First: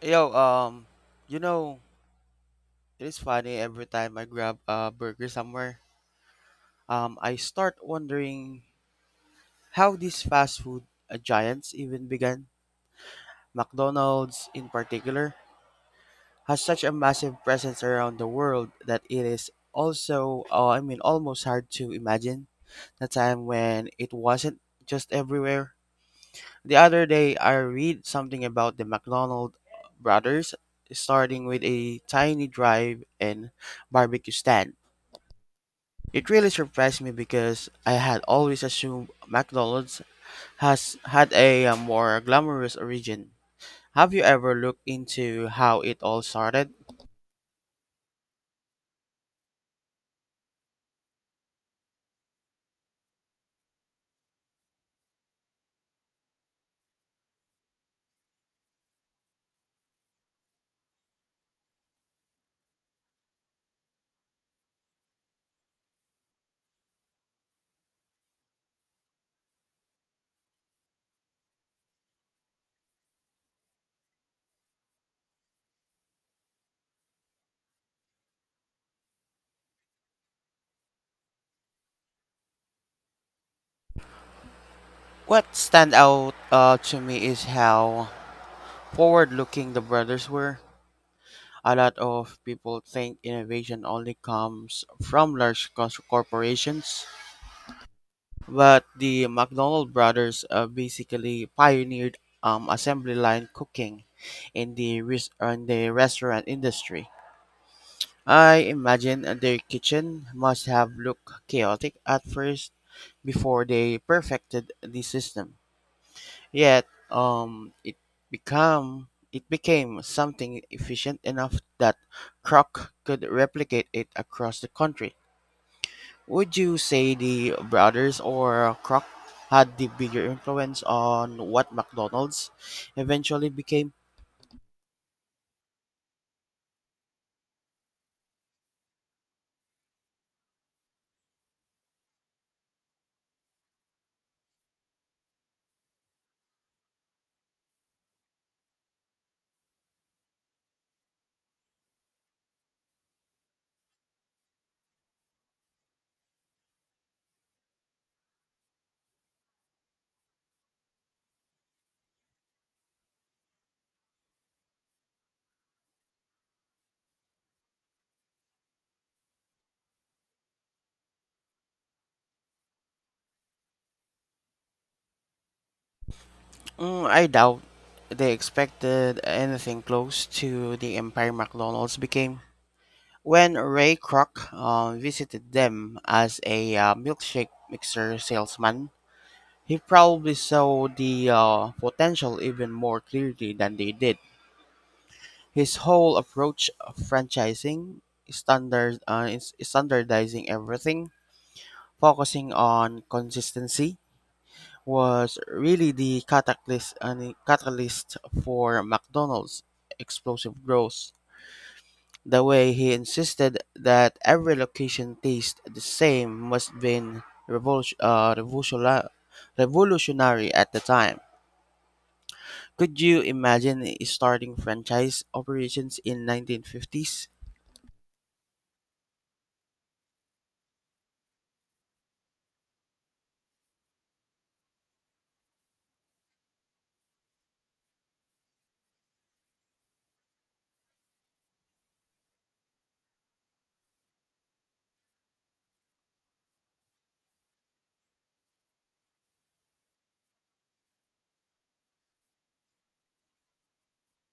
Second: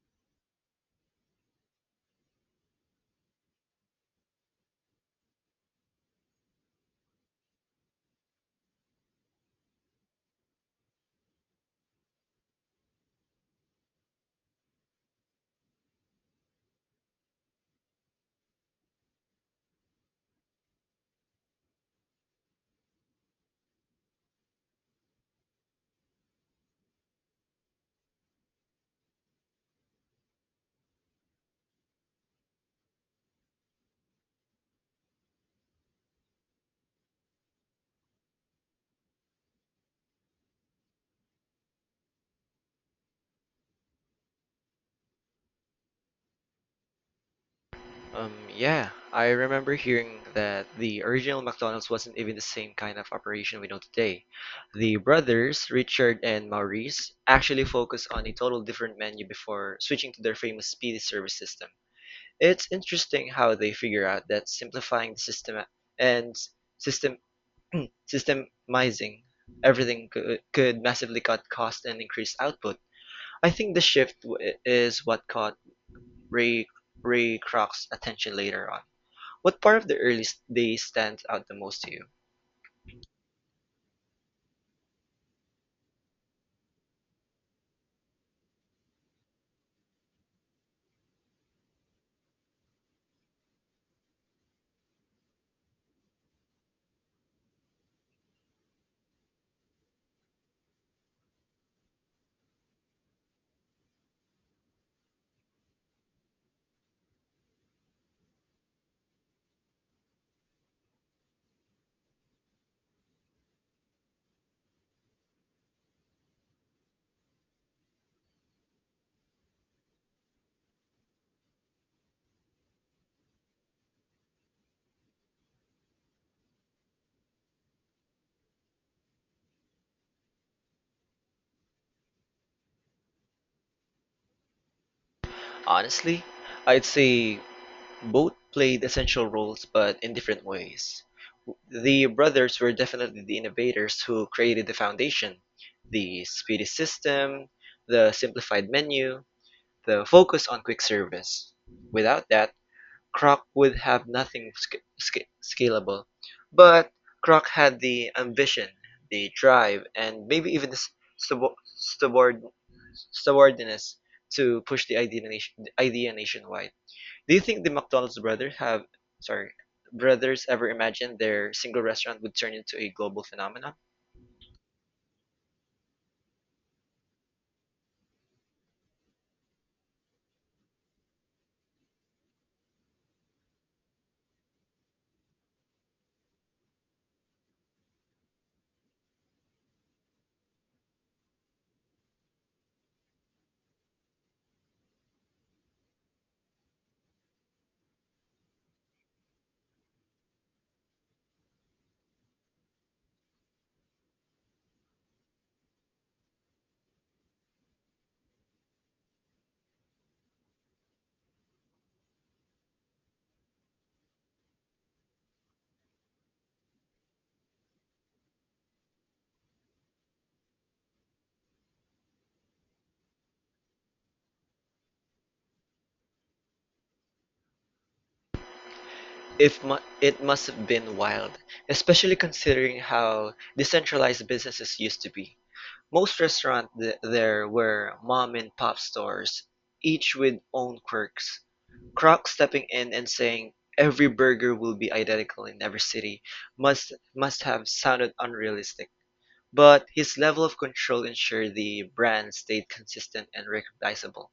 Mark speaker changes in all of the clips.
Speaker 1: Yo, um, you know, it is funny every time I grab a burger somewhere. I start wondering how these fast food giants even began. McDonald's, in particular, has such a massive presence around the world that it is also, almost hard to imagine the time when it wasn't just everywhere. The other day, I read something about the McDonald brothers starting with a tiny drive and barbecue stand. It really surprised me because I had always assumed McDonald's has had a more glamorous origin. Have you ever looked into how it all started?
Speaker 2: Yeah, I remember hearing that the original McDonald's wasn't even the same kind of operation we know today. The brothers, Richard and Maurice, actually focused on a total different menu before switching to their famous speedy service system. It's interesting how they figure out that simplifying the system and system systemizing everything could massively cut cost and increase output. I think the shift is what caught Ray Ray Kroc's attention later on. What part of the earliest days stands out the most to you?
Speaker 1: What stand out to me is how forward-looking the brothers were. A lot of people think innovation only comes from large corporations, but the McDonald brothers basically pioneered assembly line cooking in the restaurant industry. I imagine their kitchen must have looked chaotic at first before they perfected the system. Yet, um, it it became something efficient enough that Kroc could replicate it across the country. Would you say the Brothers or Kroc had the bigger influence on what McDonald's eventually became?
Speaker 2: Honestly, I'd say both played essential roles but in different ways. The brothers were definitely the innovators who created the foundation, the speedy system, the simplified menu, the focus on quick service. Without that, Croc would have nothing scalable. But Croc had the ambition, the drive, and maybe even the stubor- stubborn stubbornness to push the idea nationwide. Do you think the McDonald's brothers have sorry brothers ever imagined their single restaurant would turn into a global phenomenon?
Speaker 1: I doubt they expected anything close to the empire McDonald's became. When Ray Kroc visited them as a milkshake mixer salesman, he probably saw the potential even more clearly than they did. His whole approach of franchising, standardizing everything, focusing on consistency, was really the catalyst for McDonald's explosive growth. The way he insisted that every location tastes the same must have been revolu- uh, revolutionary revolutionary at the time. Could you imagine starting franchise operations in 1950s?
Speaker 2: If mu- It must have been wild, especially considering how decentralized businesses used to be. Most restaurants there were mom-and-pop stores, each with own quirks. Croc stepping in and saying "every burger will be identical in every city" must have sounded unrealistic, but his level of control ensured the brand stayed consistent and recognizable.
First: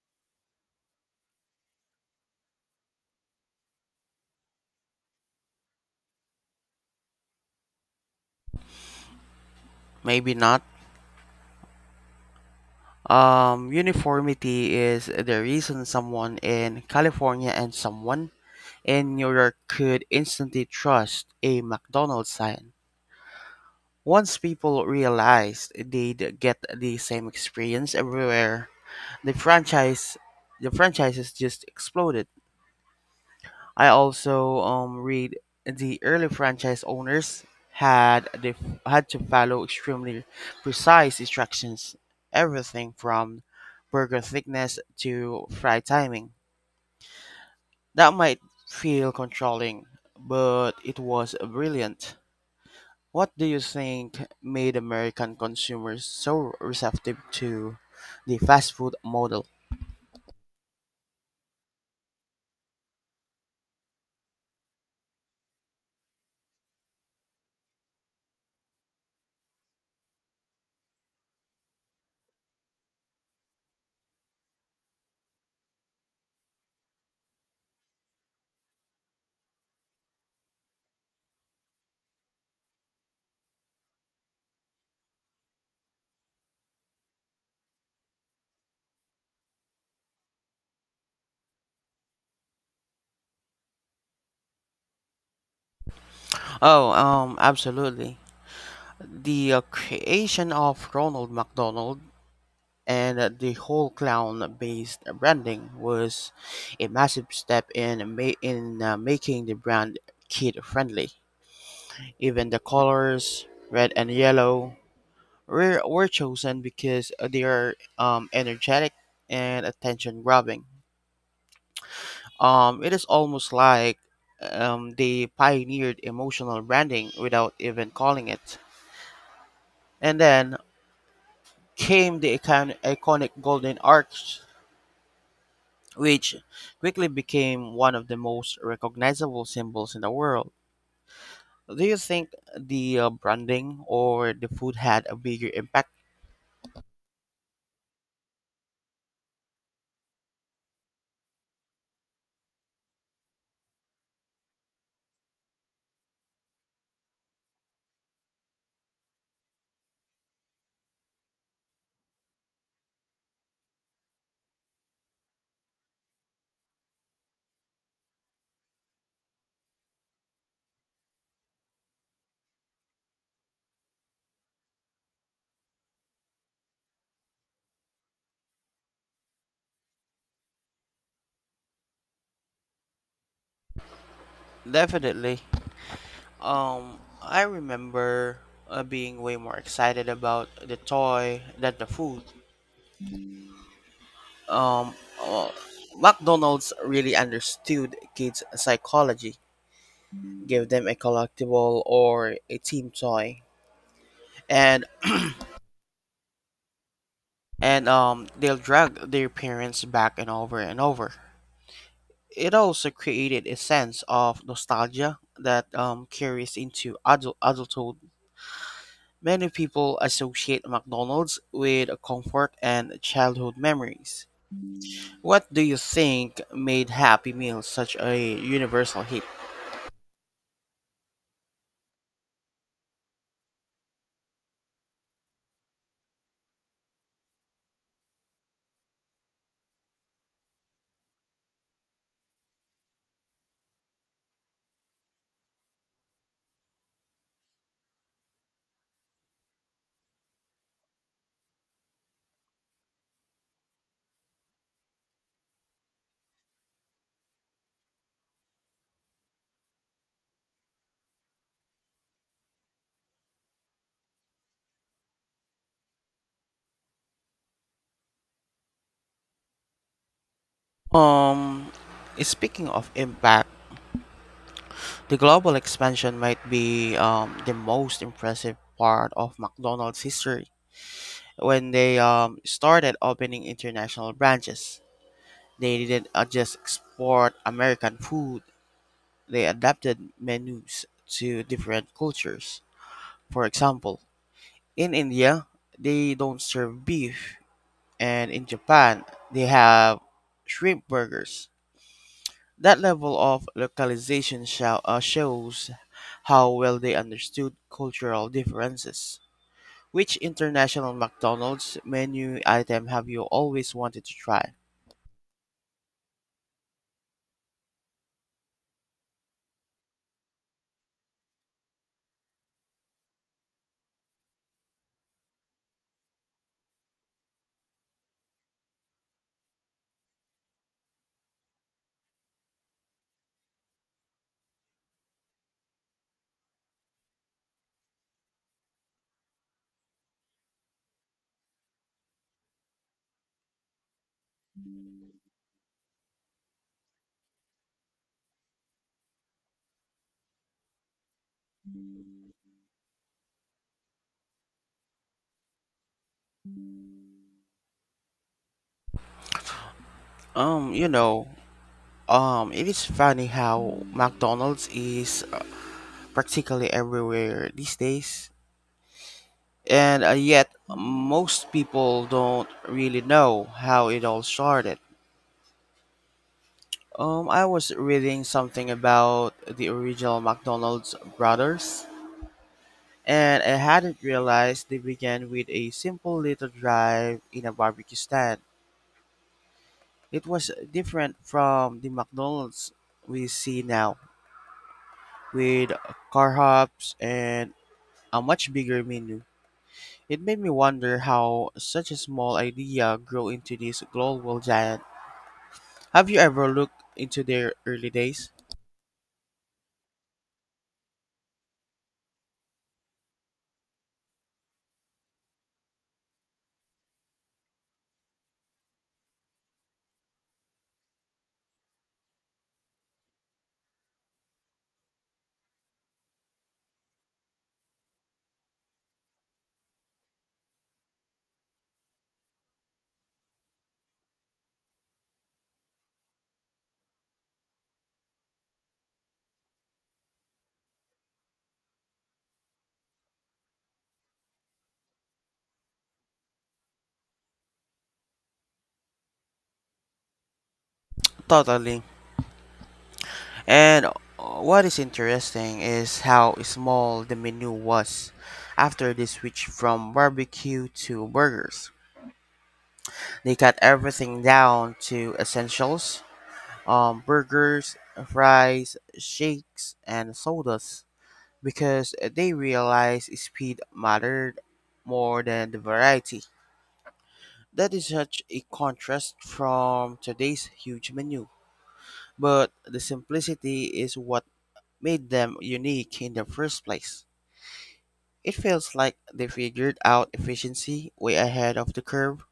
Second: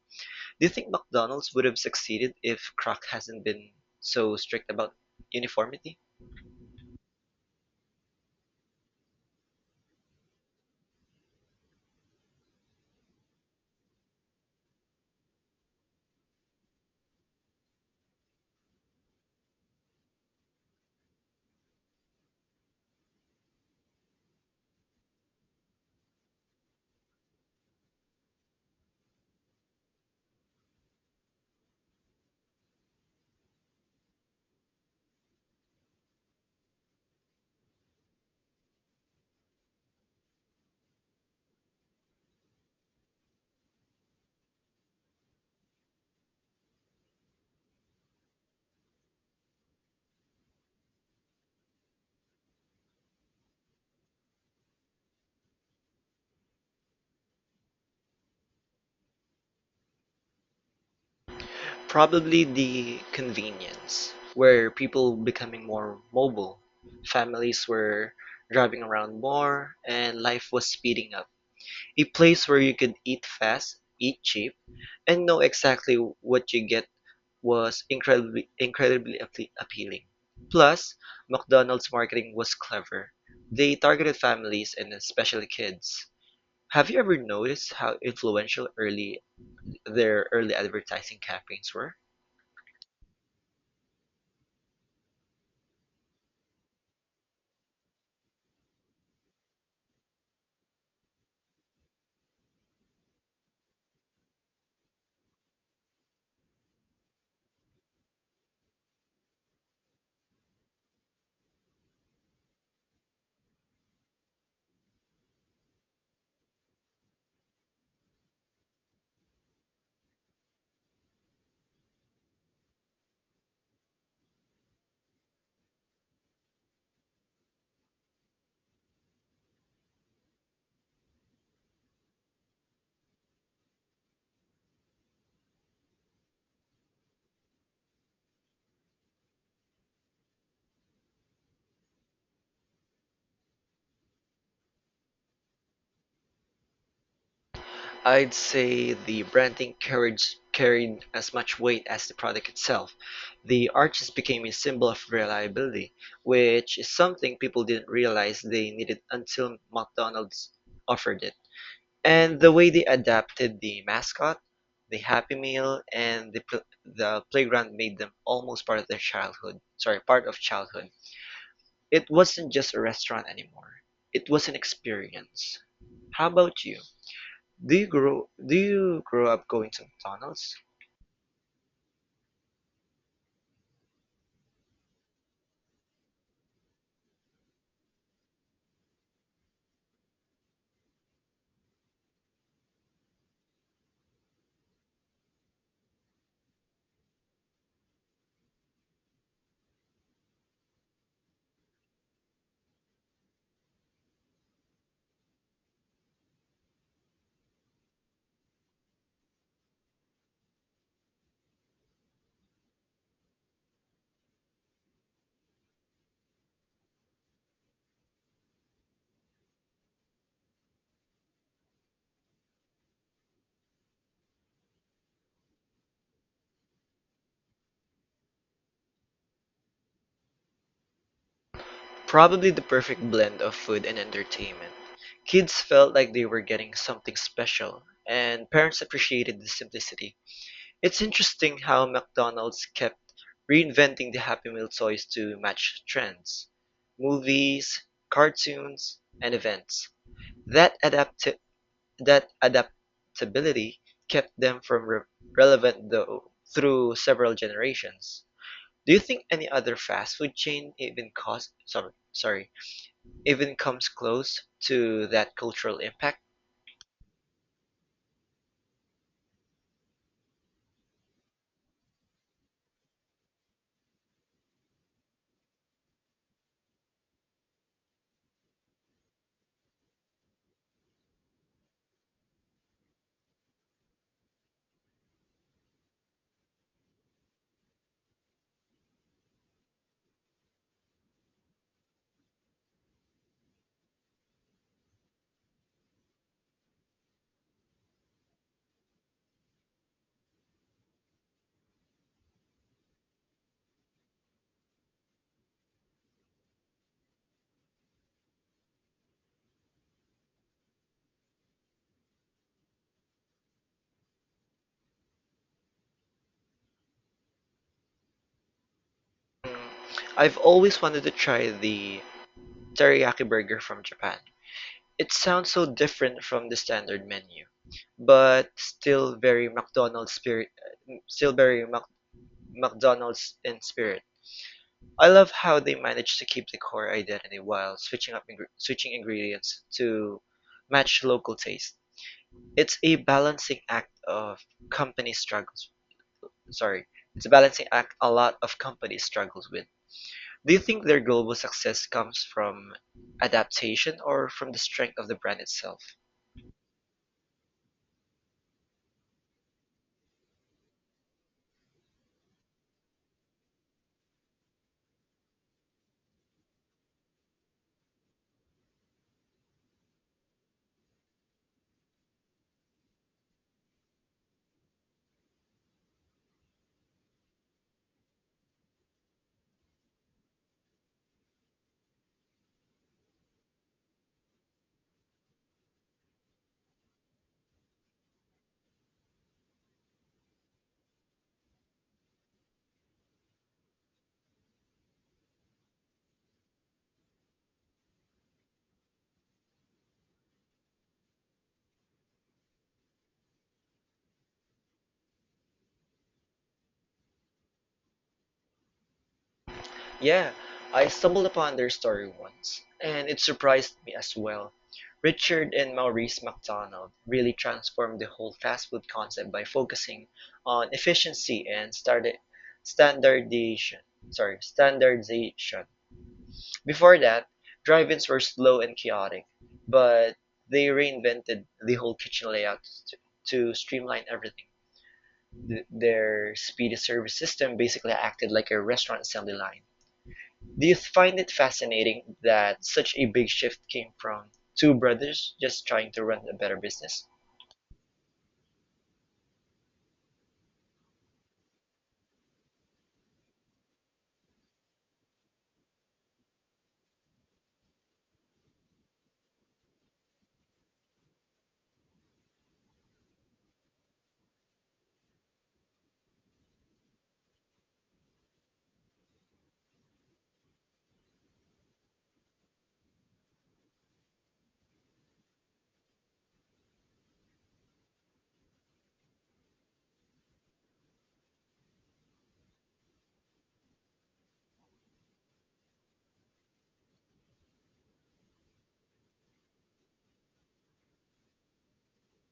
Speaker 2: Do you think McDonald's would have succeeded if Croc has not been so strict about uniformity?
Speaker 1: Maybe not. Uniformity is the reason someone in California and someone in New York could instantly trust a McDonald's sign. Once people realized they'd get the same experience everywhere, the franchise the franchises just exploded. I also read the early franchise owners had they had to follow extremely precise instructions, everything from burger thickness to fry timing. That might feel controlling, but it was brilliant. What do you think made American consumers so receptive to the fast food model?
Speaker 2: Probably the convenience, where people becoming more mobile, families were driving around more, and life was speeding up. A place where you could eat fast, eat cheap, and know exactly what you get was incredibly appealing. Plus, McDonald's marketing was clever. They targeted families and especially kids. Have you ever noticed how influential early their early advertising campaigns were?
Speaker 1: Oh, Absolutely. The creation of Ronald McDonald and the whole clown-based branding was a massive step in making the brand kid-friendly. Even the colors, red and yellow, were chosen because they are energetic and attention-grabbing. It is almost like they pioneered emotional branding without even calling it. And then came the iconic golden arch which quickly became one of the most recognizable symbols in the world. Do you think the branding or the food had a bigger impact?
Speaker 2: I'd say the carried as much weight as the product itself. The arches became a symbol of reliability, which is something people didn't realize they needed until McDonald's offered it. And the way they adapted the mascot, the Happy Meal, and the playground made them almost part of childhood. It wasn't just a restaurant anymore. It was an experience. How about you? Do you grow up going to McDonald's?
Speaker 1: Definitely. I remember being way more excited about the toy than the food. Um, uh, McDonald's really understood kids' psychology, gave them a collectible or a team toy, and they'll drag their parents back and over and over. It also created a sense of nostalgia that carries into adulthood. Many people associate McDonald's with comfort and childhood memories. What do you think made Happy Meal such a universal hit?
Speaker 2: Probably the perfect blend of food and entertainment. Kids felt like they were getting something special, and parents appreciated the simplicity. It's interesting how McDonald's kept reinventing the Happy Meal toys to match trends, movies, cartoons, and events. That adapt That adaptability kept them from relevant though through several generations. Do you think any other fast food chain even cost sorry, sorry, even comes close to that cultural impact?
Speaker 1: Um, Speaking of impact, the global expansion might be the most impressive part of McDonald's history when they started opening international branches. They didn't just export American food, they adapted menus to different cultures. For example, in India, they don't serve beef, and in Japan, they have shrimp burgers. That level of localization shows how well they understood cultural differences. Which international McDonald's menu item have you always wanted to try?
Speaker 2: Mm, I've always wanted to try the teriyaki burger from Japan. It sounds so different from the standard menu, but still very McDonald's in spirit. I love how they manage to keep the core identity while switching ingredients to match local taste. It's a balancing act of company struggles. Sorry, it's a balancing act a lot of companies struggles with. Do you think their global success comes from adaptation or from the strength of the brand itself?
Speaker 1: Um, you know, it is funny how McDonald's is practically everywhere these days, and yet most people don't really know how it all started. I was reading something about the original McDonald's brothers, and I hadn't realized they began with a simple little drive in a barbecue stand. It was different from the McDonald's we see now, with car hops and a much bigger menu. It made me wonder how such a small idea grew into this global giant. Have you ever looked into their early days?
Speaker 2: Yeah, I stumbled upon their story once, and it surprised me as well. Richard and Maurice McDonald really transformed the whole fast food concept by focusing on efficiency and standardization. Standardization. Before that, drive-ins were slow and chaotic, but they reinvented the whole kitchen layout to, to streamline everything. Their speedy service system basically acted like a restaurant assembly line. Do you find it fascinating that such a big shift came from two brothers just trying to run a better business?
Speaker 1: Totally. And What is interesting is how small the menu was. After they switched from barbecue to burgers, they cut everything down to essentials: burgers, fries, shakes, and sodas, because they realized speed mattered more than the variety. That is such a contrast from today's huge menu, but the simplicity is what made them unique in the first place. It feels like they figured out efficiency way ahead of the curve.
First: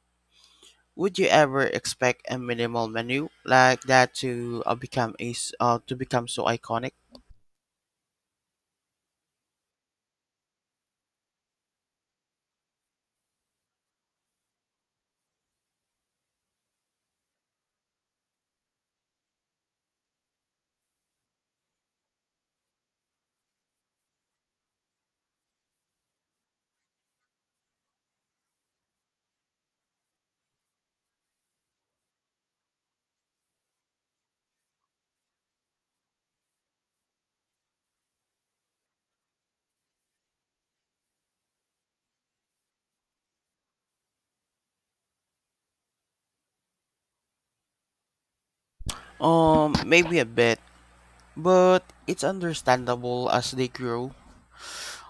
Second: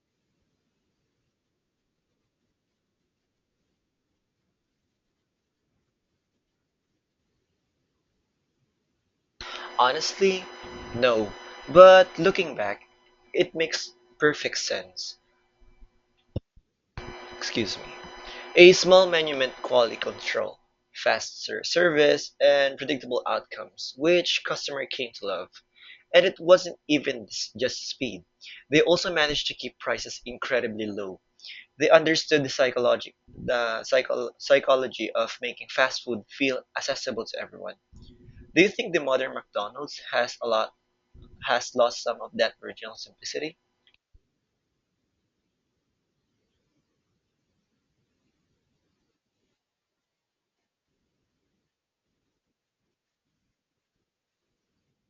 Speaker 1: Would you ever expect a minimal menu like that to to become so iconic?
Speaker 2: Honestly, no. But looking back, it makes perfect sense. Excuse me. A small monument quality control, faster service, and predictable outcomes, which customer came to love. And it wasn't even just speed. They also managed to keep prices incredibly low. They understood the psychology the psycho- psychology of making fast food feel accessible to everyone. Do you think the modern McDonald's has a lot has lost some of that original simplicity?
Speaker 1: Maybe a bit, but it's understandable as they grew.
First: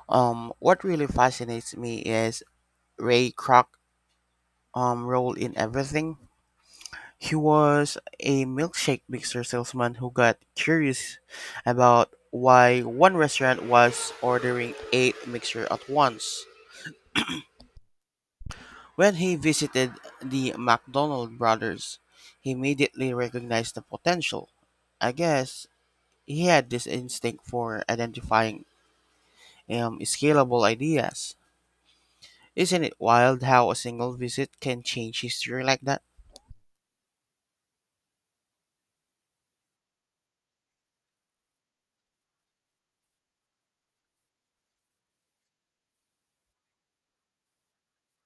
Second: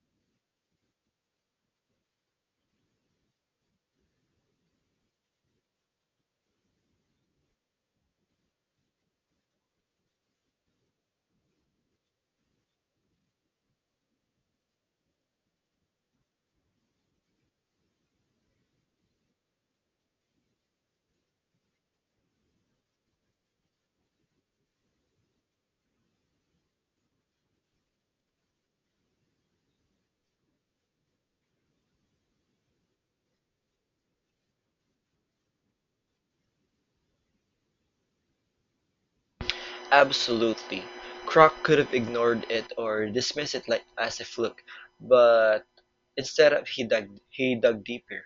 Speaker 1: What really fascinates me is Ray Kroc role in everything. He was a milkshake mixer salesman who got curious about why one restaurant was ordering eight mixers at once. When he visited the McDonald brothers, he immediately recognized the potential. I guess he had this instinct for identifying scalable ideas. Isn't it wild how a single visit can change history like that?
Speaker 2: Absolutely. Kroc could have ignored it or dismissed it like as a fluke, but instead of he dug deeper.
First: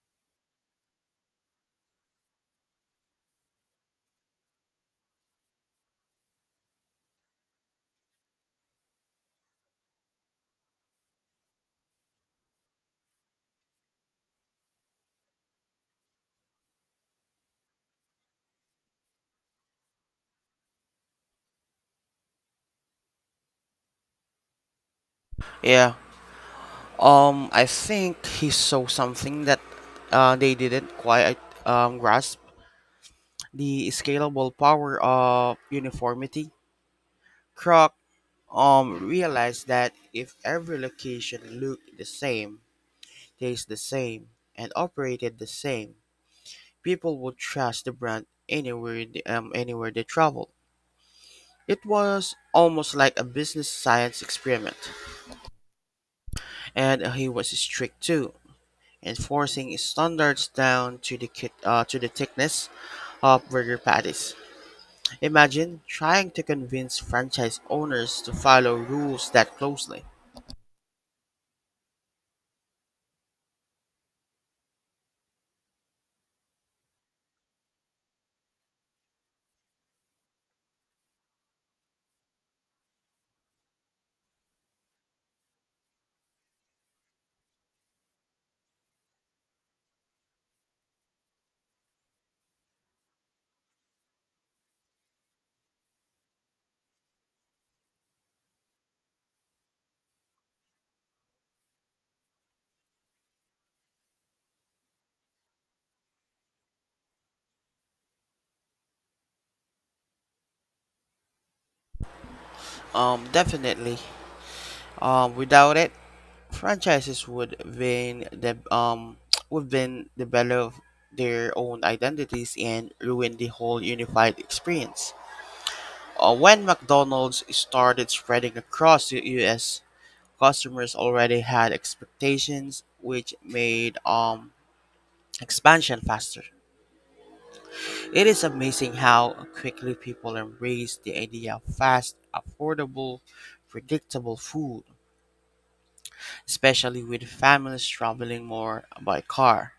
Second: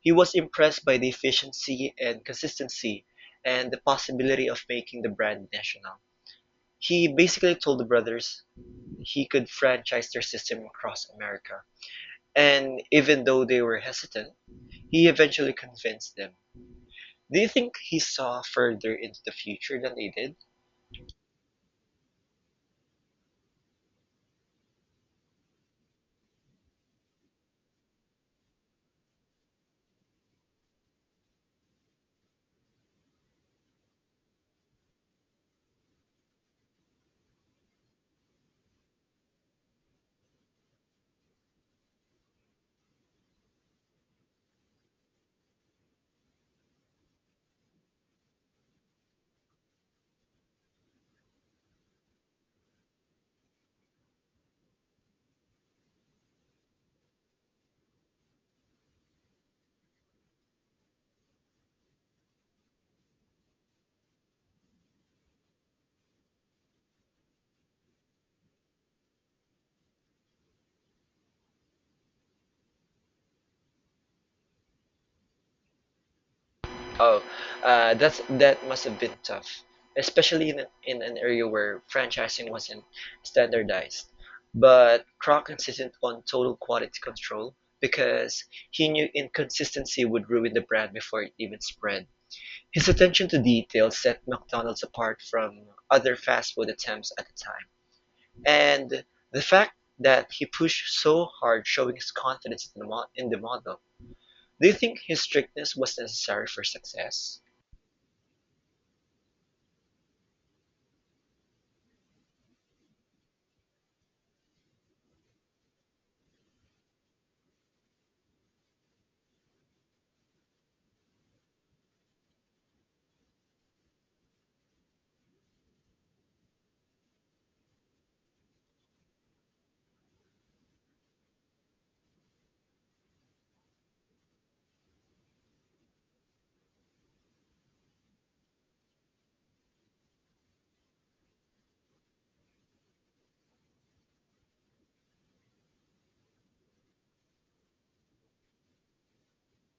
Speaker 2: He was impressed by the efficiency and consistency and the possibility of making the brand national. He basically told the brothers he could franchise their system across America. And even though they were hesitant, he eventually convinced them. Do you think he saw further into the future than they did?
Speaker 1: Yeah, I think he saw something that they didn't quite grasp the scalable power of uniformity. Kroc realized that if every location looked the same, tastes the same, and operated the same, people would trust the brand anywhere they traveled. It was almost like a business science experiment, and he was strict too. Enforcing standards down to to the thickness of burger patties. Imagine trying to convince franchise owners to follow rules that closely.
Speaker 2: Oh, that must have been tough, especially in an area where franchising wasn't standardized. But Kroc insisted on total quality control because he knew inconsistency would ruin the brand before it even spread. His attention to detail set McDonald's apart from other fast food attempts at the time, and the fact that he pushed so hard showing his confidence in in the model. Do you think his strictness was necessary for success?
Speaker 1: Definitely. Without it, franchises would been the would been develop their own identities and ruin the whole unified experience. When McDonald's started spreading across the U.S., customers already had expectations, which made expansion faster. It is amazing how quickly people embrace the idea of fast, affordable, predictable food, especially with families traveling more by car.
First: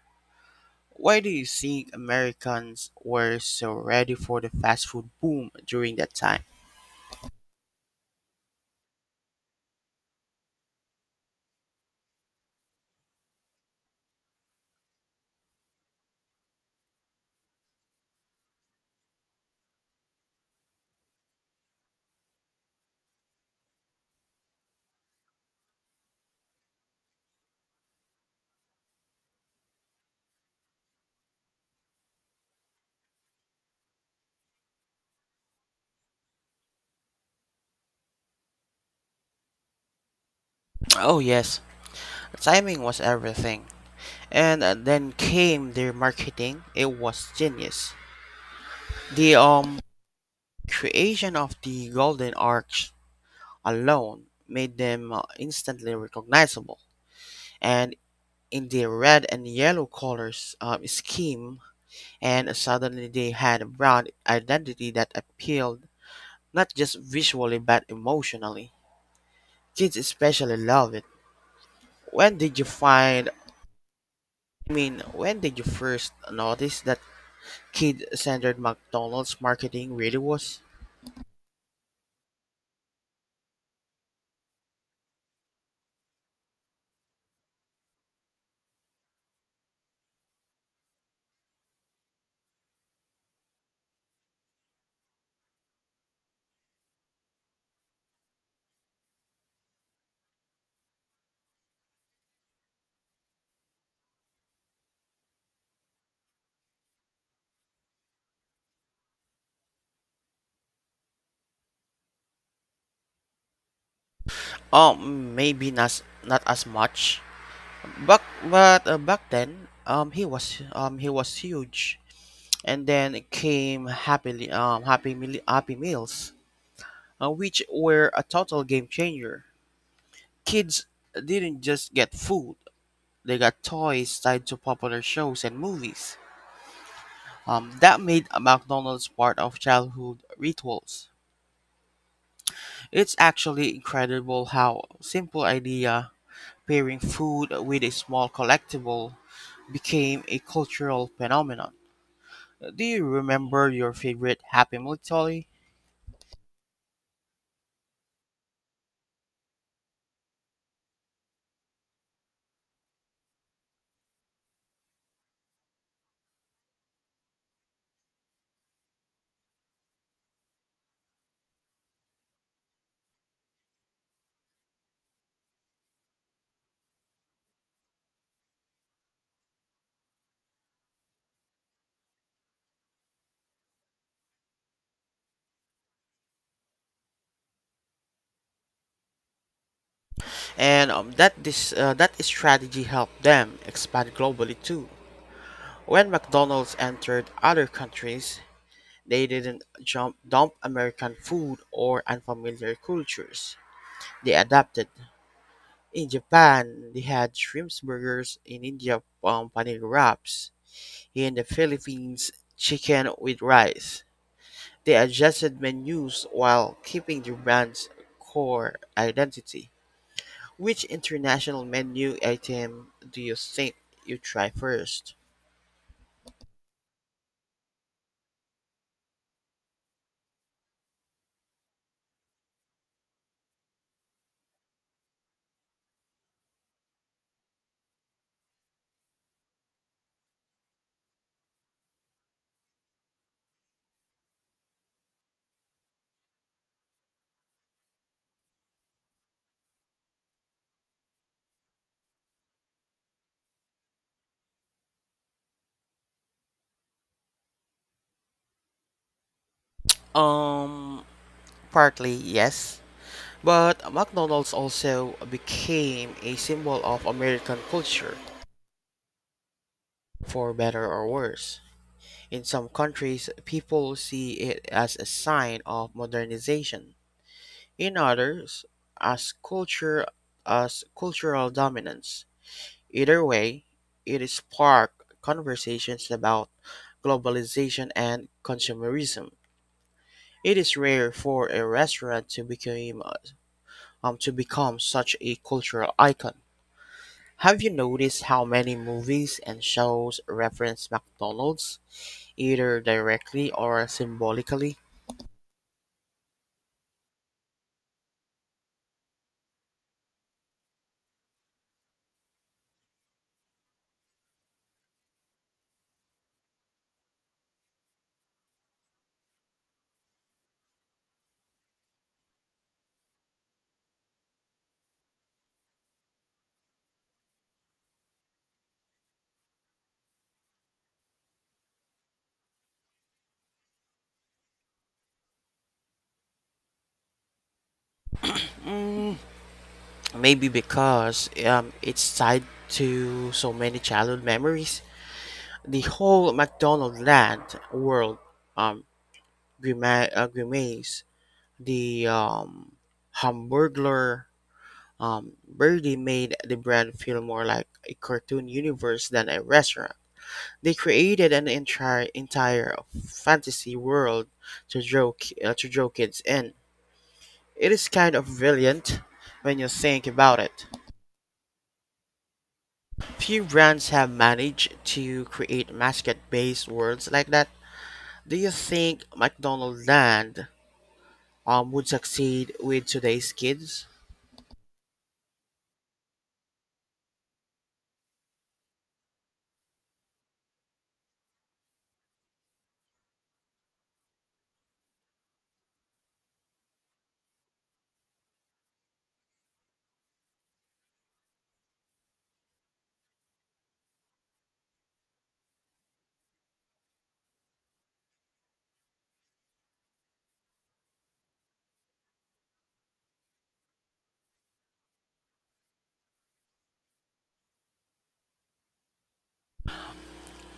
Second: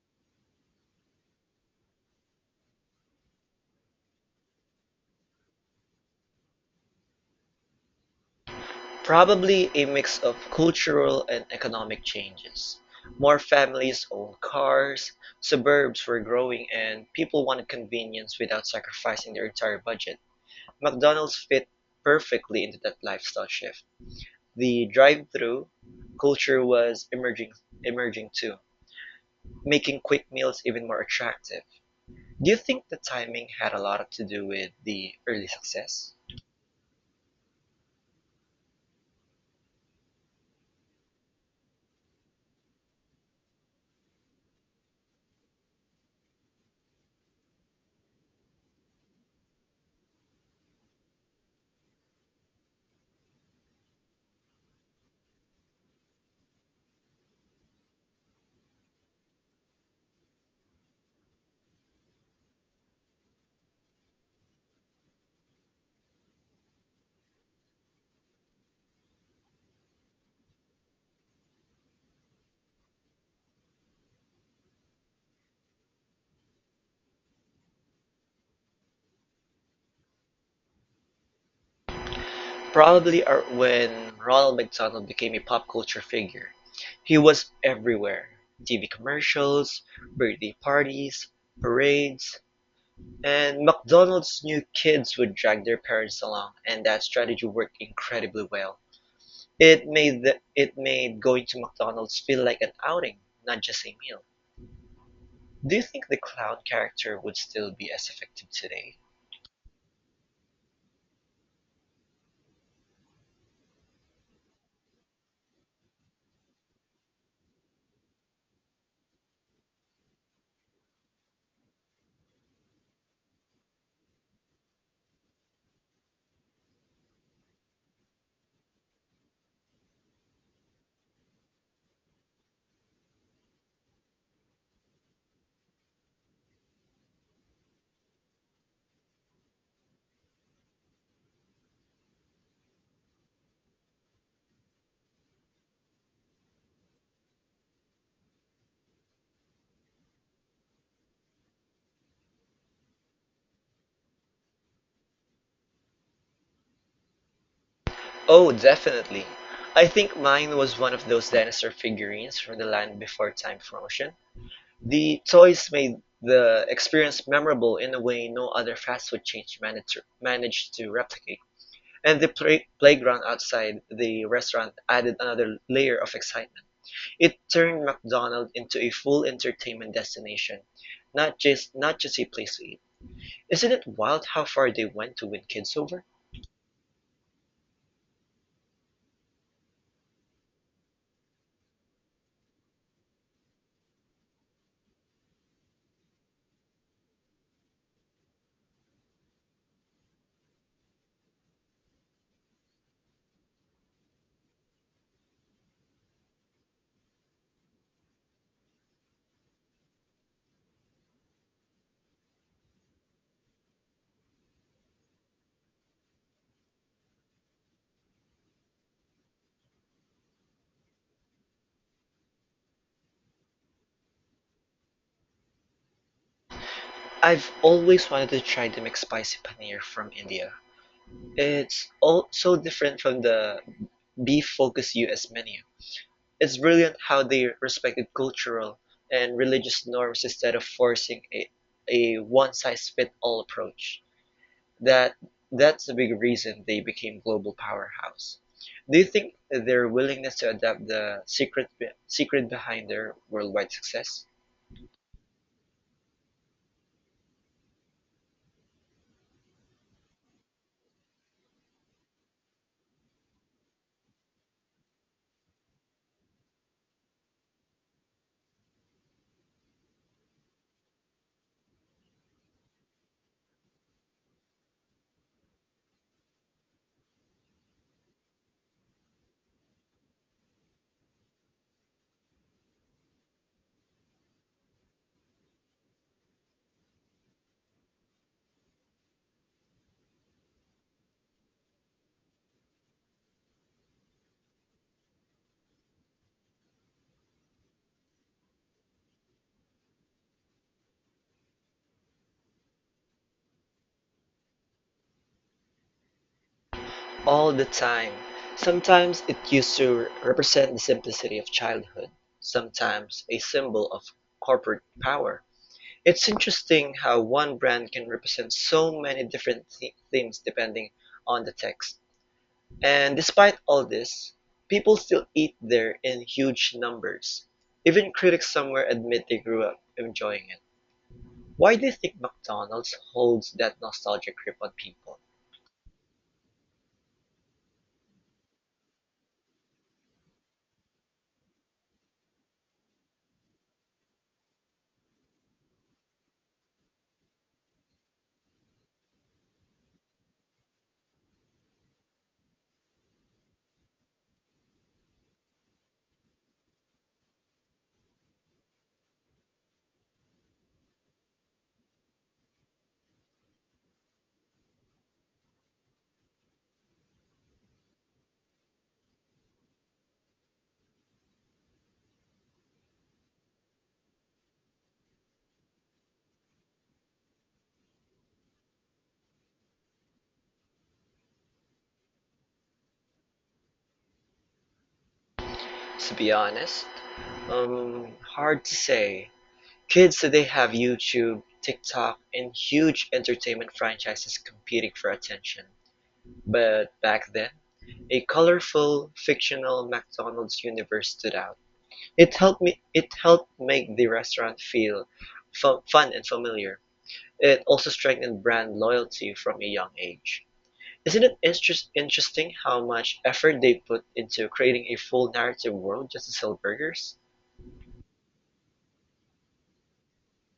Speaker 1: Why do you think Americans were so ready for the fast food boom during that time?
Speaker 2: Probably a mix of cultural and economic changes. More families owned cars, suburbs were growing, and people wanted convenience without sacrificing their entire budget. McDonald's fit perfectly into that lifestyle shift. The drive-through culture was emerging too, making quick meals even more attractive. Do you think the timing had a lot to do with the early success?
Speaker 1: Oh, yes, timing was everything. And Then came their marketing. It was genius. The creation of the Golden Arch alone made them instantly recognizable, and in the red and yellow colors scheme, and suddenly they had a brand identity that appealed not just visually but emotionally. Kids especially love it. When did you find? When did you first notice that kid-centered McDonald's marketing really was?
Speaker 2: Probably when Ronald McDonald became a pop culture figure. He was everywhere. TV commercials, birthday parties, parades, and McDonald's knew kids would drag their parents along, and that strategy worked incredibly well. It made going to McDonald's feel like an outing, not just a meal. Do you think the clown character would still be as effective today?
Speaker 1: Oh, maybe not not as much Back but back then, he was huge, and then came happy meals, which were a total game changer. Kids didn't just get food; they got toys tied to popular shows and movies. That made McDonald's part of childhood rituals. It's actually incredible how simple idea pairing food with a small collectible became a cultural phenomenon. Do you remember your favorite Happy Meal toy?
Speaker 2: Oh, definitely. I think mine was one of those dinosaur figurines from the Land Before Time promotion. The toys made the experience memorable in a way no other fast food chain managed to replicate. And playground outside the restaurant added another layer of excitement. It turned McDonald's into a full entertainment destination, not just a place to eat. Isn't it wild how far they went to win kids over?
Speaker 1: And that this That strategy helped them expand globally too. When McDonald's entered other countries, they didn't jump dump American food or unfamiliar cultures. They adapted. In Japan, they had shrimp burgers. In India, paneer wraps. In the Philippines, chicken with rice. They adjusted menus while keeping their brand's core identity. Which international menu item do you think you try first?
Speaker 2: I've always wanted to try the McSpicy paneer from India. It's all so different from the beef-focused US menu. It's brilliant how they respected cultural and religious norms instead of forcing a one-size-fits-all approach. that that's a big reason they became global powerhouse. Do you think their willingness to adapt the secret behind their worldwide success?
Speaker 1: Um, Partly yes, but McDonald's also became a symbol of American culture, for better or worse. In some countries, people see it as a sign of modernization. In others, as culture as cultural dominance. Either way, it sparked conversations about globalization and consumerism. It is rare for a restaurant to become such a cultural icon. Have you noticed how many movies and shows reference McDonald's, either directly or symbolically?
Speaker 2: All the time. Sometimes it used to represent the simplicity of childhood, sometimes a symbol of corporate power. It's interesting how one brand can represent so many different themes depending on the text. And despite all this, people still eat there in huge numbers. Even critics somewhere admit they grew up enjoying it. Why do you think McDonald's holds that nostalgia grip on people?
Speaker 1: Maybe because it's tied to so many childhood memories. The whole McDonald land world um, grimace, The Hamburglar, Birdie made the brand feel more like a cartoon universe than a restaurant. They created an entire fantasy world to to draw kids in. It is kind of brilliant when you think about it. Few brands have managed to create mascot-based worlds like that. Do you think McDonaldland would succeed with today's kids?
Speaker 2: To be honest, hard to say. Kids today have YouTube, TikTok, and huge entertainment franchises competing for attention. But back then, a colorful, fictional McDonald's universe stood out. It helped me. It helped make the restaurant feel fun and familiar. It also strengthened brand loyalty from a young age. Isn't it interest interesting how much effort they put into creating a full narrative world just to sell burgers?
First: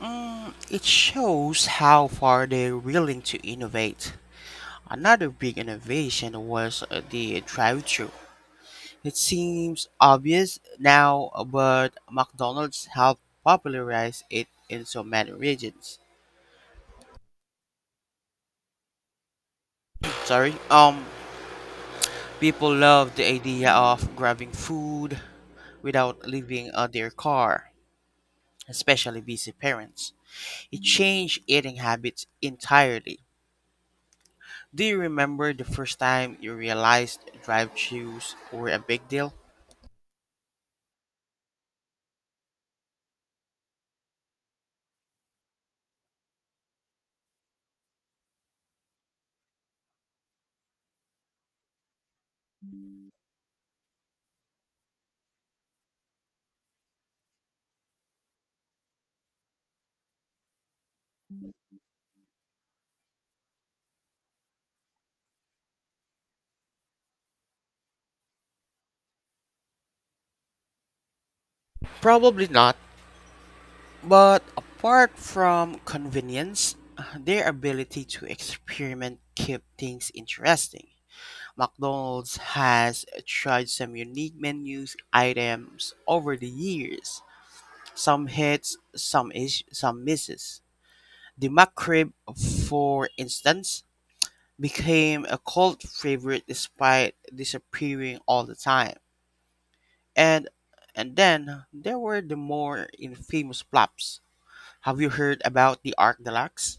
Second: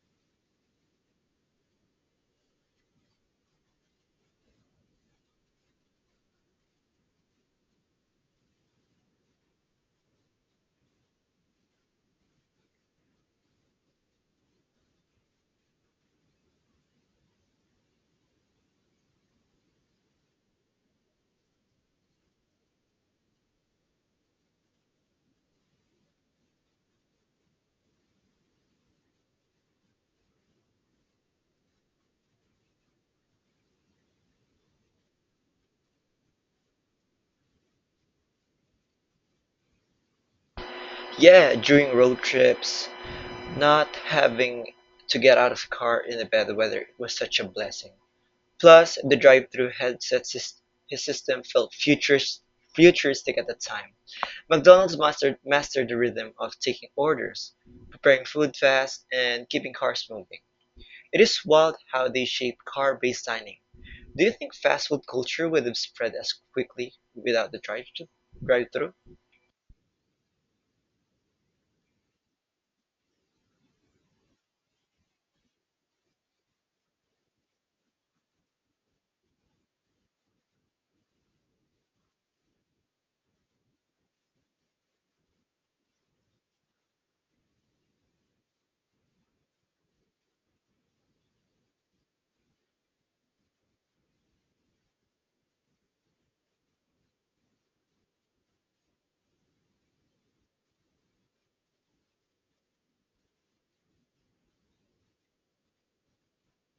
Speaker 1: It shows how far they're willing to innovate. Another big innovation was the drive-thru. It seems obvious now, but McDonald's helped popularize it in so many regions. Sorry. People love the idea of grabbing food without leaving their car, especially busy parents. It changed eating habits entirely. Do you remember the first time you realized drive-thrus were a big deal?
Speaker 2: Yeah, during road trips, not having to get out of the car in the bad weather was such a blessing. Plus, the drive-thru headset his system felt futuristic at the time. McDonald's mastered the rhythm of taking orders, preparing food fast, and keeping cars moving. It is wild how they shape car-based dining. Do you think fast food culture would have spread as quickly without the drive-thru?
Speaker 1: Probably not, but apart from convenience, their ability to experiment kept things interesting. McDonald's has tried some unique menus items over the years. Some hits, some misses. The McRib, for instance, became a cult favorite despite disappearing all the time. And and then there were the more infamous flops. Have you heard about the Arc Deluxe?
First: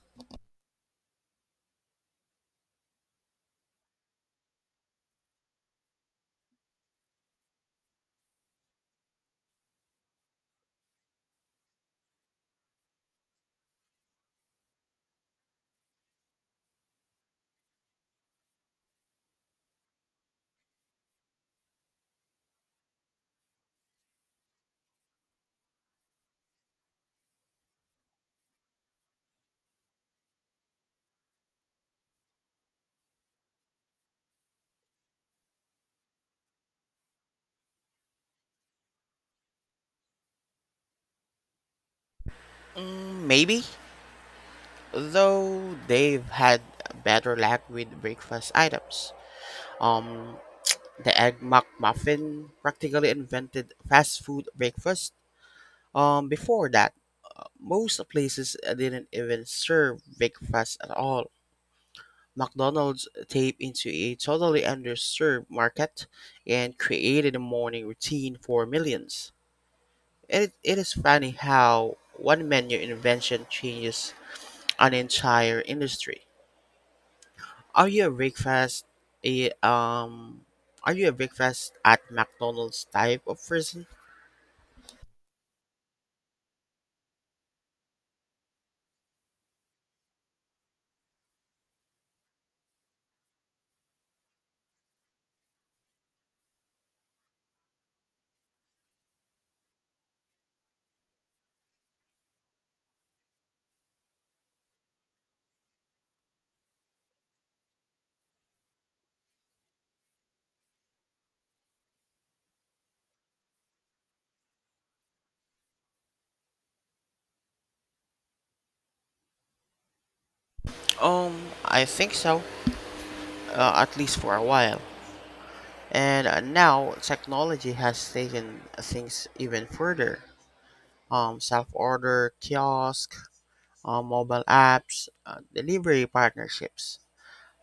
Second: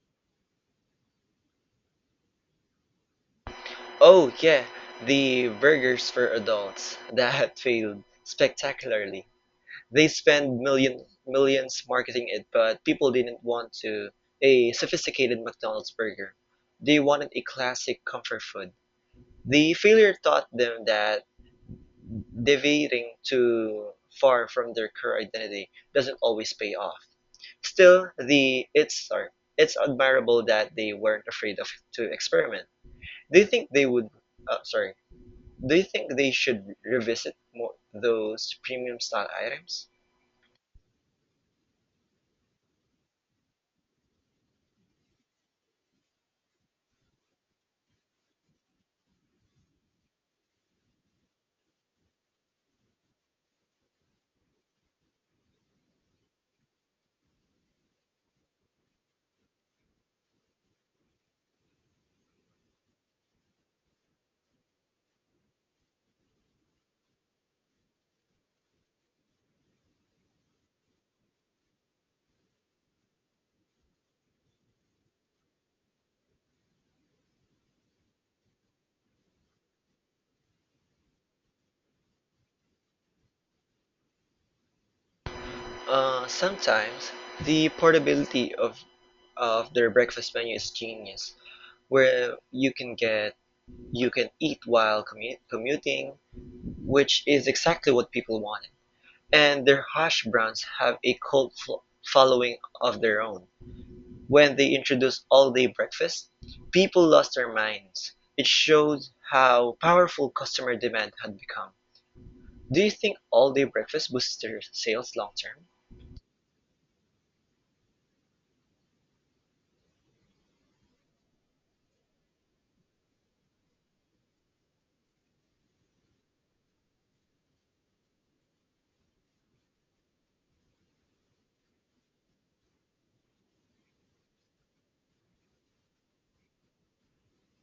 Speaker 2: Oh yeah, the burgers for adults that failed spectacularly. They spend millions marketing it, but people didn't want to a sophisticated McDonald's burger. They wanted a classic comfort food. The failure taught them that deviating too far from their core identity doesn't always pay off. Still, it's admirable that they weren't afraid of to experiment. Do you think they would? Sorry. Do you think they should revisit more those premium style items?
Speaker 1: Mm, maybe, though they've had better luck with breakfast items. Um, the Egg McMuffin practically invented fast food breakfast. Before that, most places didn't even serve breakfast at all. McDonald's tapped into a totally underserved market and created a morning routine for millions. It is funny how one menu invention changes an entire industry. Are you a breakfast a are you a breakfast at McDonald's type of person?
Speaker 2: Sometimes the portability of their breakfast menu is genius, where you can eat while commuting, which is exactly what people wanted. And their hash browns have a cult following of their own. When they introduced all-day breakfast, people lost their minds. It shows how powerful customer demand had become. Do you think all-day breakfast boosts their sales long term?
Speaker 1: Um, I think so, at least for a while. And Now technology has taken things even further. Self order, kiosk, mobile apps, delivery partnerships.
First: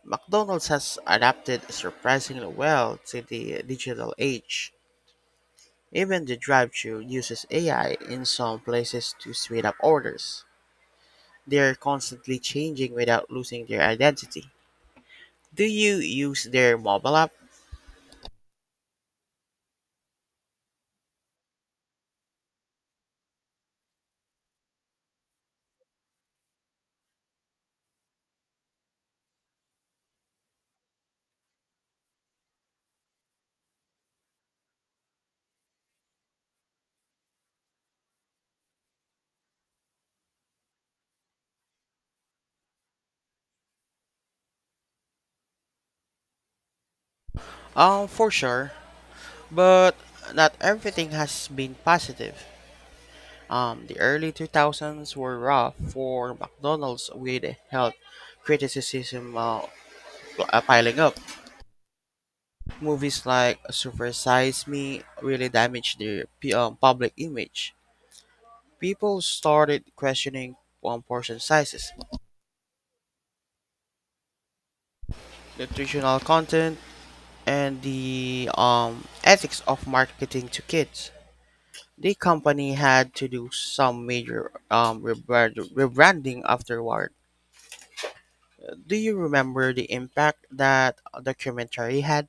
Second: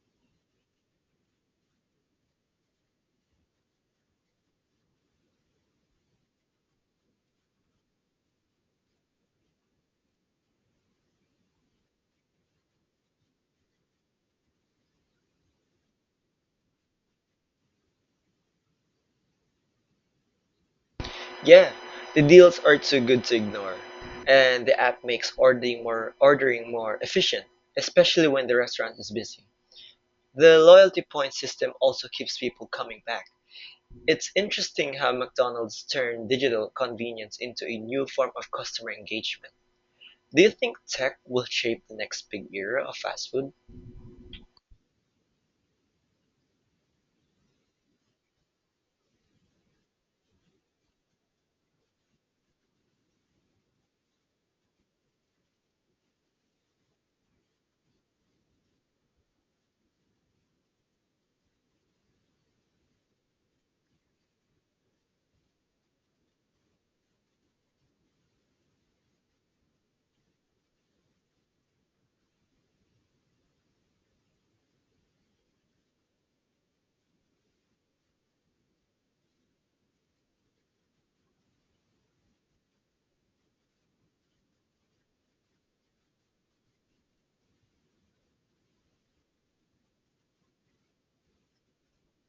Speaker 1: McDonald's has adapted surprisingly well to the digital age. Even the drive-thru uses AI in some places to speed up orders. They're constantly changing without losing their identity. Do you use their mobile app?
Speaker 2: Yeah, the deals are too good to ignore, and the app makes ordering more efficient, especially when the restaurant is busy. The loyalty point system also keeps people coming back. It's interesting how McDonald's turned digital convenience into a new form of customer engagement. Do you think tech will shape the next big era of fast food?
Speaker 1: For sure, but not everything has been positive. The early 2000s were rough for McDonald's with health criticism piling up. Movies like Super Size Me really damaged the public image. People started questioning portion sizes, nutritional content, and the ethics of marketing to kids. The company had to do some major rebranding afterward. Do you remember the impact that documentary had?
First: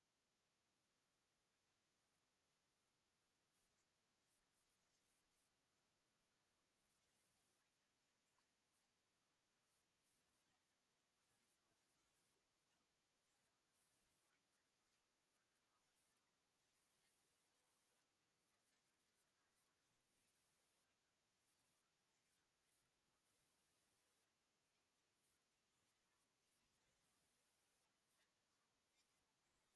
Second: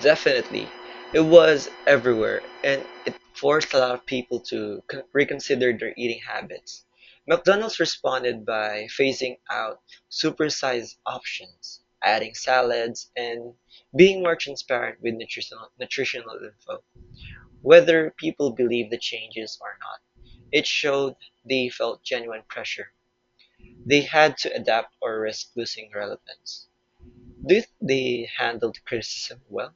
Speaker 2: Definitely. It was everywhere, and it forced a lot of people to reconsider their eating habits. McDonald's responded by phasing out supersized options, adding salads, and being more transparent with nutritional info. Whether people believe the changes or not, it showed they felt genuine pressure. They had to adapt or risk losing relevance. Do you think they handled criticism well?